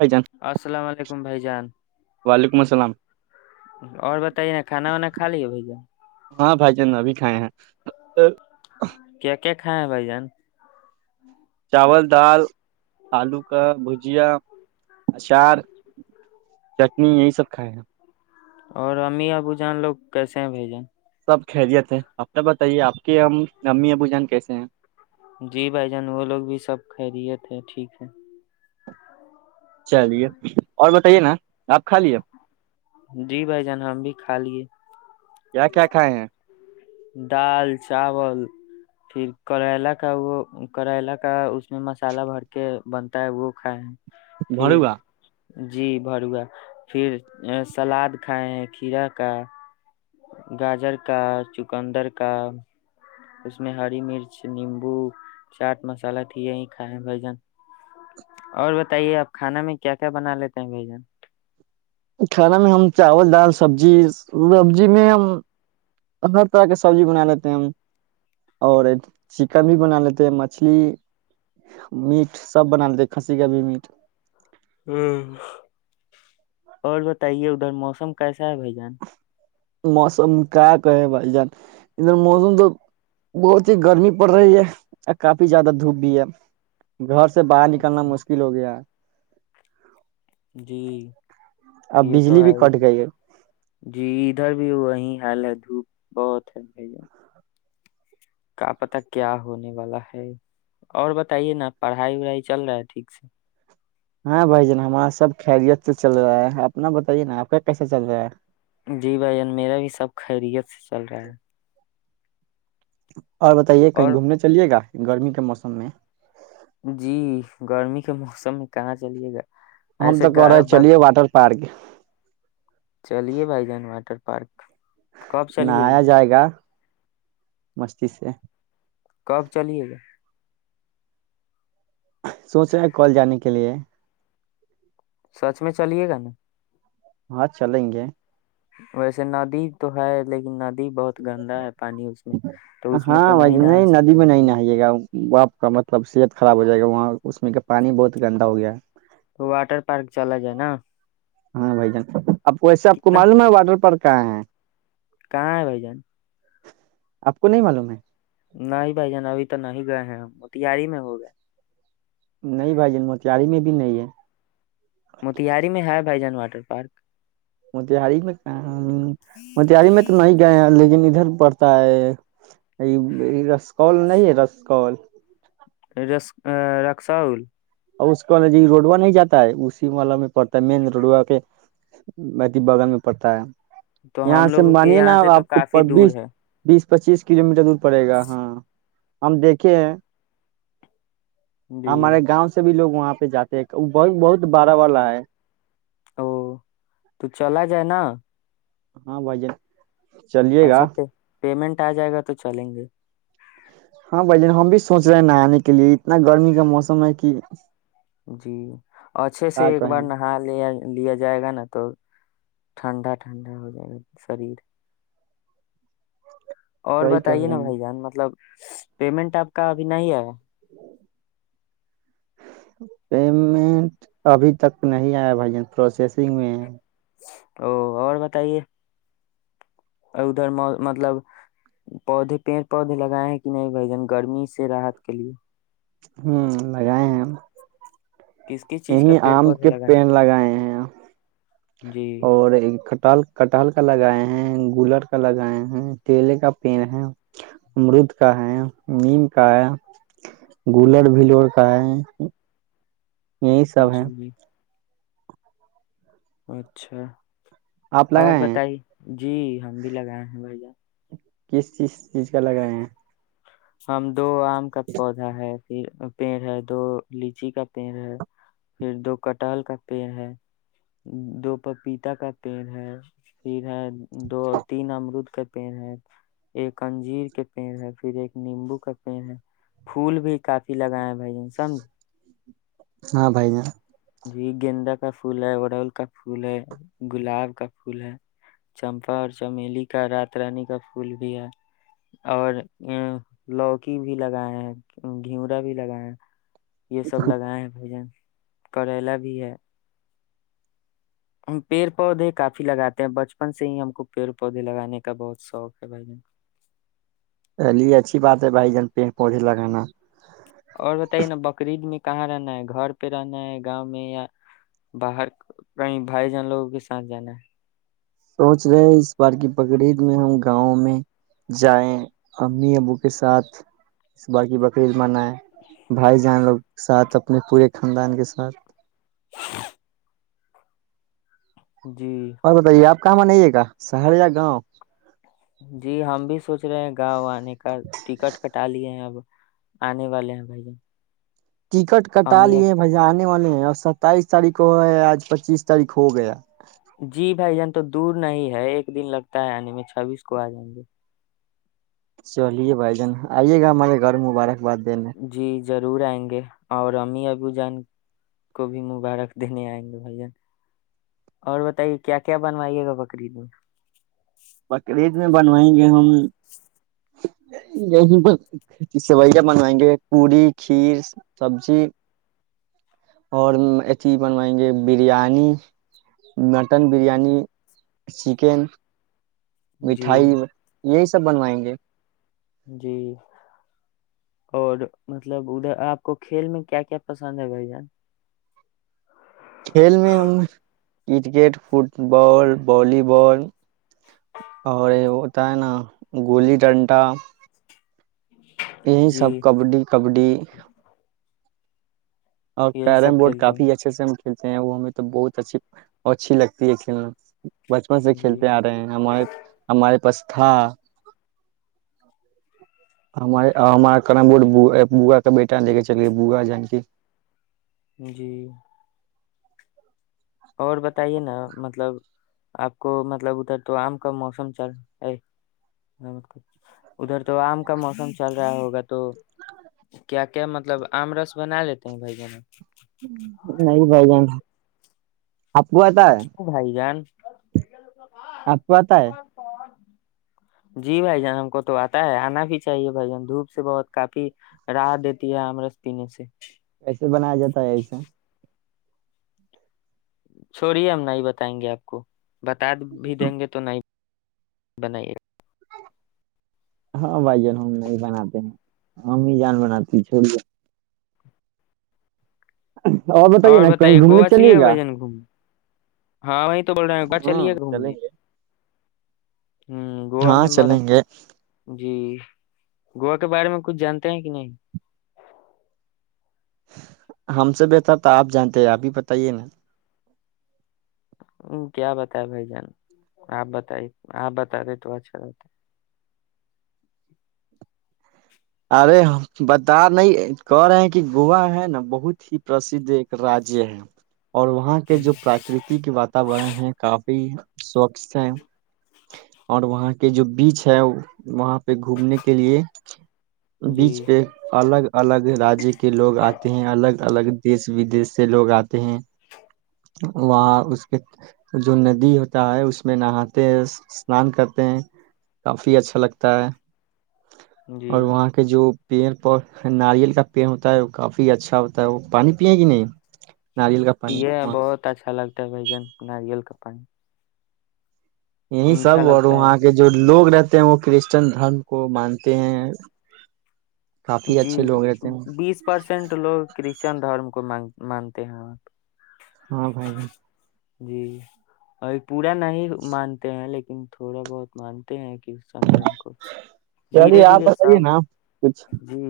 بھائی جان السلام علیکم بھائی جان وعلیکم السلام اور بتائیے کھانا وانا کھا لیا ہاں بھائی جان ابھی کھائے ہیں کیا کیا کھائیں بھائی جان چاول دال الو کو ابو جیا چٹنی یہی سب ہے اور امی اپ کو جان لو کیسے ہیں سب خیریت ہے اپ کا بتائی اپ کا جن کے جی بھائی جان اور بتائیے نا اپ کھا لیے جی بھائی جان کیا کیا کھایا ہے دال چاول کریلا کا وہ کریلا کا مصالحہ بن کے بنتا ہے وہ کھائیں مبارک جی بھروا پھر سیلاب کھائے ہے کھیرا کا گاجر کا چکندر کا اس میں ہری مرچ نہیں ہو چاٹ مصالحہ کی اور بتائیے اپ کھانا میں کیا کیا بنا لیتے ہیں کھانا میں ہم چاول دال سب چیز سبزی میں ہم اپنا طرح کے سب بھی بنا لیتے ہیں اور چکر بھی بنا لیتے ہیں مچھلی نیٹ سب بنا لینا اور بتائیے ادھر موسم کا موسم کا بہت ہی گرمی پر رہی ہے کافی زیادہ تھوپنی ہے باہر نکلنا اچھا مشکل ہو گیا ہے جی اب یہ تو بجلی ہے بھی کٹ گئی ہے ادھر بھی وہیں ہیلو جی بہت کا مطلب کیا اور بتائیے نہ پڑھائی نہیں چل رہا ہے میں بھائی جان سب خیریت سے چل رہا ہے اپنا بتائی نامے کیسا چل رہا ہے جی بھائی جان میرا بھی سب خیریت ہے [unintelligible] اور بتائیے ک اور چلیے گا گرمی کے موسم میں جی گرمی کا موسم کہاں سے ہم ایسے تو کہہ رہے چلیے واٹر پارک چلیے بھائی جان [unintelligible] کب چلیے نہایا جائے گا مستی سے کب چلیے گا سوچ رہے ہیں کل جانے کے لیے سچ میں چلیے گا چلیں گے ویسے نابین تو ہے لیکن نابین بہت گندا ہے پانی تو اس میں تو ہاں بھائی نہیں نہ ندی میں نہیں نہائیے گا آپ کا مطلب صحت خراب ہو جائے گا وہاں اس میں کہ پانی بہت گندا ہو گیا ہے واٹر پارک چلا جائے نا ہاں بھائی جان اپ کو ایسے اپ کو کتنا معلوم ہے کہاں ہے کہاں ہے بھائی جان اپ کو نہیں معلوم ہے نہیں بھائی جان ابھی تو نہیں گئے ہیں تیاری میں ہوگا نہیں بھائی تیاری میں بھی نہیں ہے تیاری میں ہے بھائی جان واٹر پارک میں تو نہیں گئے ہیں مگر کرتا ہے میرا اور نہیں ہے رست کول رکسا ہل نہیں جاتا ہے اسی والا میں پڑتا ہے مین روڈوا کے باقی باغن میں پڑتا ہے تو یہاں ہم سے لوگوں کے مانیے یہاں نا سے تو اپ کو کافی دور ہے اس چیز کے لیے مجھے دودھ پڑے گا ہاں ہم دیکھے ہیں جی ہمارے گاؤں لوگ وہاں پہ جاتے ہیں بہت والا ہے او تو چلا جانا ہاں بھائی جان چلیے گا اچھا پیمنٹ ا جائے گا تو چلیں گے ہاں بھائی جان ہم بھی سوچ رہے ہیں نایانے کے لیے اتنا گرمی کا موسم ہے کہ اچھے سے کیا ایک بار کہیں نہا لیا لیا جائے گا نا تو ٹھنڈا ٹھنڈا ہو جائے گا سری اور صحیح کہہ بتائیے نا رہے ہیں بھائی جان مطلب پیمنٹ اپ کا ابھی نہیں ہے ابھی تک نہیں ایا بھائی جان پروسیسنگ میں او اور بتائیے ادھر مطلب پودے لگائے ہیں کہ نہیں بھائی جان گرمی سے راحت کے لگائے ہیں کس کس چیز کا پیڑ پودے لگا پین لگائے ہیں جی اور ٹالکا لگائے ہیں گولڑ کا لگائیں ہیں کیلے کا پین ہے امرود کا ہیں میم کا ہے ہے گولر پلیز اب ہیں جی اچھا آپ اور لگائے ہیں بتائی جی ہم بھی لگا جس جس کا لگ رہے ہیں ہم تو ام کا پودا ہے ہے تو لیجیے گا ٹال کرتی ہے دو پپیتا کا تیل ہے پی دو تین امرود ک ایک انجیر کتنی ہے پھر ایک [unintelligible] نیمبو کرتے ہیں پھول بھی کافی لگائیں [inaudible] [inaudible] ہاں بھائی جان جی گندہ کا فل ہے وڈال کا پھول ہے گلاب کا پھول ہے چمپار چمیلی کا رات رانی کا پھول دیا اور [unintelligible] لوکی بھی لگایا ہے گھوڑا بھی لگایا یہ سب لگائیں بھائی جان کریلا بھی ہے پیر پودے کافی لگاتے ہیں بچپن سے ہی ہم کو پیور پودے لگانے کا بہت سوگ ہے بھائی جان جی اچھی بات ہے بھائی جان پی لگانا اور بتائیے نا بکر عید میں کہاں رہنا ہے گھر پہ رہنا ہے گاؤں میں یا باہر کہیں بھائی جان لوگوں کے ساتھ جانا ہے سوچ رہے ہیں اس بار کی پگڑی میں ہم گاؤں میں جائیں امی ابو کے ساتھ صبح کی بکریز منائیں بھائی جان لوگ ساتھ اپنے پورے خاندان کے ساتھ [inaudible] ہے جی کم نہیں ہے گا سر یا گاؤں جی ہم بھی سوچ گاؤ انے کا ٹکٹ کٹا لیے ہیں اب انے والے ہیں بھائی جان ٹکٹ کٹا امی لیے بھائی جان ستائیس تاریخ کو ہے اج پچیس تاریخ ہو گیا جی بھائی جان تو دور نہیں ہے ایک دن لگتا ہے یعنی میں چھبیسکو ا جائیں گے چلیے بھائی جان [inaudible] جی ضرور ائیں گے اور امی ابو جان کو بھی مبارک دینے ائیں گے بھائی جان کلید میں بنوائیں گے ہم سویا منگوائیں گے پوری کھیر سبزی اور چی بنوائیں گے بریانی مٹن بریانی سیکھیں جی مٹھائی یہی سب بنوائیں گے جی اور مطلب اپ کو کھیل میں کیا کیا پسند ہے بھائی جان کھیل میں فٹ بال بالی بال اور ہوتا ہے نا گولی ڈنڈا یہی جی سب کبڈی کبڈی اور کہہ یہی رہے ہیں سب بوٹ کھیلتے کافی ہیں اچھے سے م ہیں وہ میں تو بہت اچھی اچھی لگتی ہے کیوں چلتے ا جی رہے ہیں ہمارے پاس تھا بیٹا لے کے چلیے بوغا جان کی جی میں بھی اور بتائیے نا مطلب اپ کو مطلب ادھر تو ام کا موسم چل ادھر تو ام کا موسم چل رہا ہوگا تو کیا کیا مطلب امرس بنا لیتا ہوں نہیں بھائی جان آپ کو آتا ہے بھائی جان اپ کو پت ہے جی بھائی جان ان کو تو اتا ہے انا بھی چاہیے بھائی جان دھوپ سے بہت کافی راہ دیتی ہے امرت پینے سے کیسے بنایا جاتا ہے ایسے چھوڑیے ہم نہیں بتائیں گے اپ کو بتا بھی دیں گے تو نہیں بنائی ہاں بھائی جان ہم نہیں بناتے امی جان بناتے ہیں چھوڑ اور بتائیے نا کہیں گھومنے چلیے گا ہاں بھئی ہاں چلیے چلیں گھومنے گے ہوں گووا ہاں میں بات چلیں گے جی گو کے بارے میں کچھ جانتے ہیں کہ نہیں ہم سے بہتر تو اپ جانتے ہیں اپ ہی بتائیے نا کیا بتایا بھائی جان اپ بتائیں اپ بتا دیں تو اچھا ارے بتا نہیں گور ہیں کہ گوا ہے نہ بہت ہی پراسی دیکھ راج ہے اور وہاں کے ہوں، جو پراگریتی کی بات ہے کافی اور وہاں کے جو بیچ ہے وہاں پہ گھومنے کے لیے جی بیچ میں الگ الگ راجی کے لوگ اتے ہیں الگ ال اس ودے سے لوگ اتے ہیں وہاں اس کے جو ندی ہوتا ہے اس میں نہاتے نان کرتے ہیں کافی اچھا لگتا ہے جی اور وہاں کے جو پیر ناریل کا پین ہوتا ہے کافی اچھا ہوتا ہے وہ پانی پیے گی نہیں ناریل کا پانی پیے ہیں، بہت اچھا لگتا بھائی جان ناریل کا میٹھا صاحب اور لگتا ہے وہاں کے جو لوگ رہتے ہیں وہ کرسچن رن کو مانتے ہیں کافی اچھے لوگ رہتے ہیں [unintelligible] چند حرم کو مانتے ہیں ہاں بھائی جی پورا نہیں مانتے ہیں لیکن تھوڑا بہت مانتے ہیں چلیے دھیرے آپ دھیرے بتائیے سب نا کچھ جی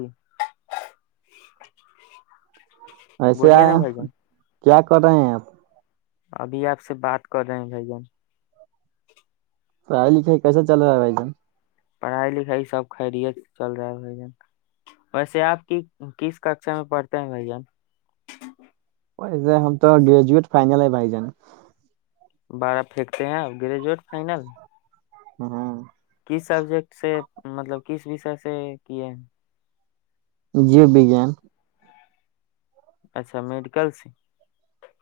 [inaudible] ایسے بولیے نا بھائی جان [inaudible] ابھی اپ سے بات کر رہے ہیں بھائی کیسا چل رہا ہے بھائی جان علی بھائی سب خیریت چل رہا ہے ویسے اپ کی کس کا اکثر میں پڑھتے ہیں بھائی جان بھائی جان بارہ پھینکتے ہیں آپ گریجویٹ فائنل ہاں جی سبجیکٹ سے مطلب کیس فیصد سے یہ بھی جان اچھا میڈیکل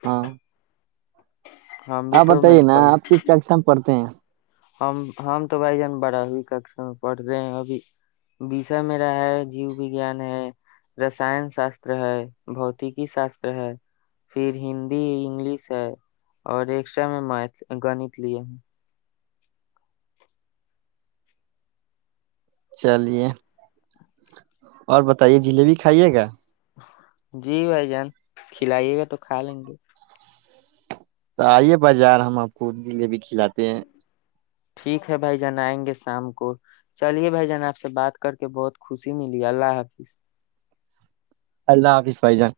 ہاں ہم بھی اپ تو بتائیے نا میڈیکل اپ کس کا پڑھتے ہیں ہم تو بھائی جان ب چلیے اور بتائیے جلے بھی کھائیے گا جی بھائی جان کھلائیے گا تو کھا لیں گے لاتے ہیں ٹھیک ہے بھائی جان ائیں گے شام کو چلیے بھائی جان اپ سے بات کر کے بہت خوشی ملی اللہ حافظ اللہ حافظ بھائی جان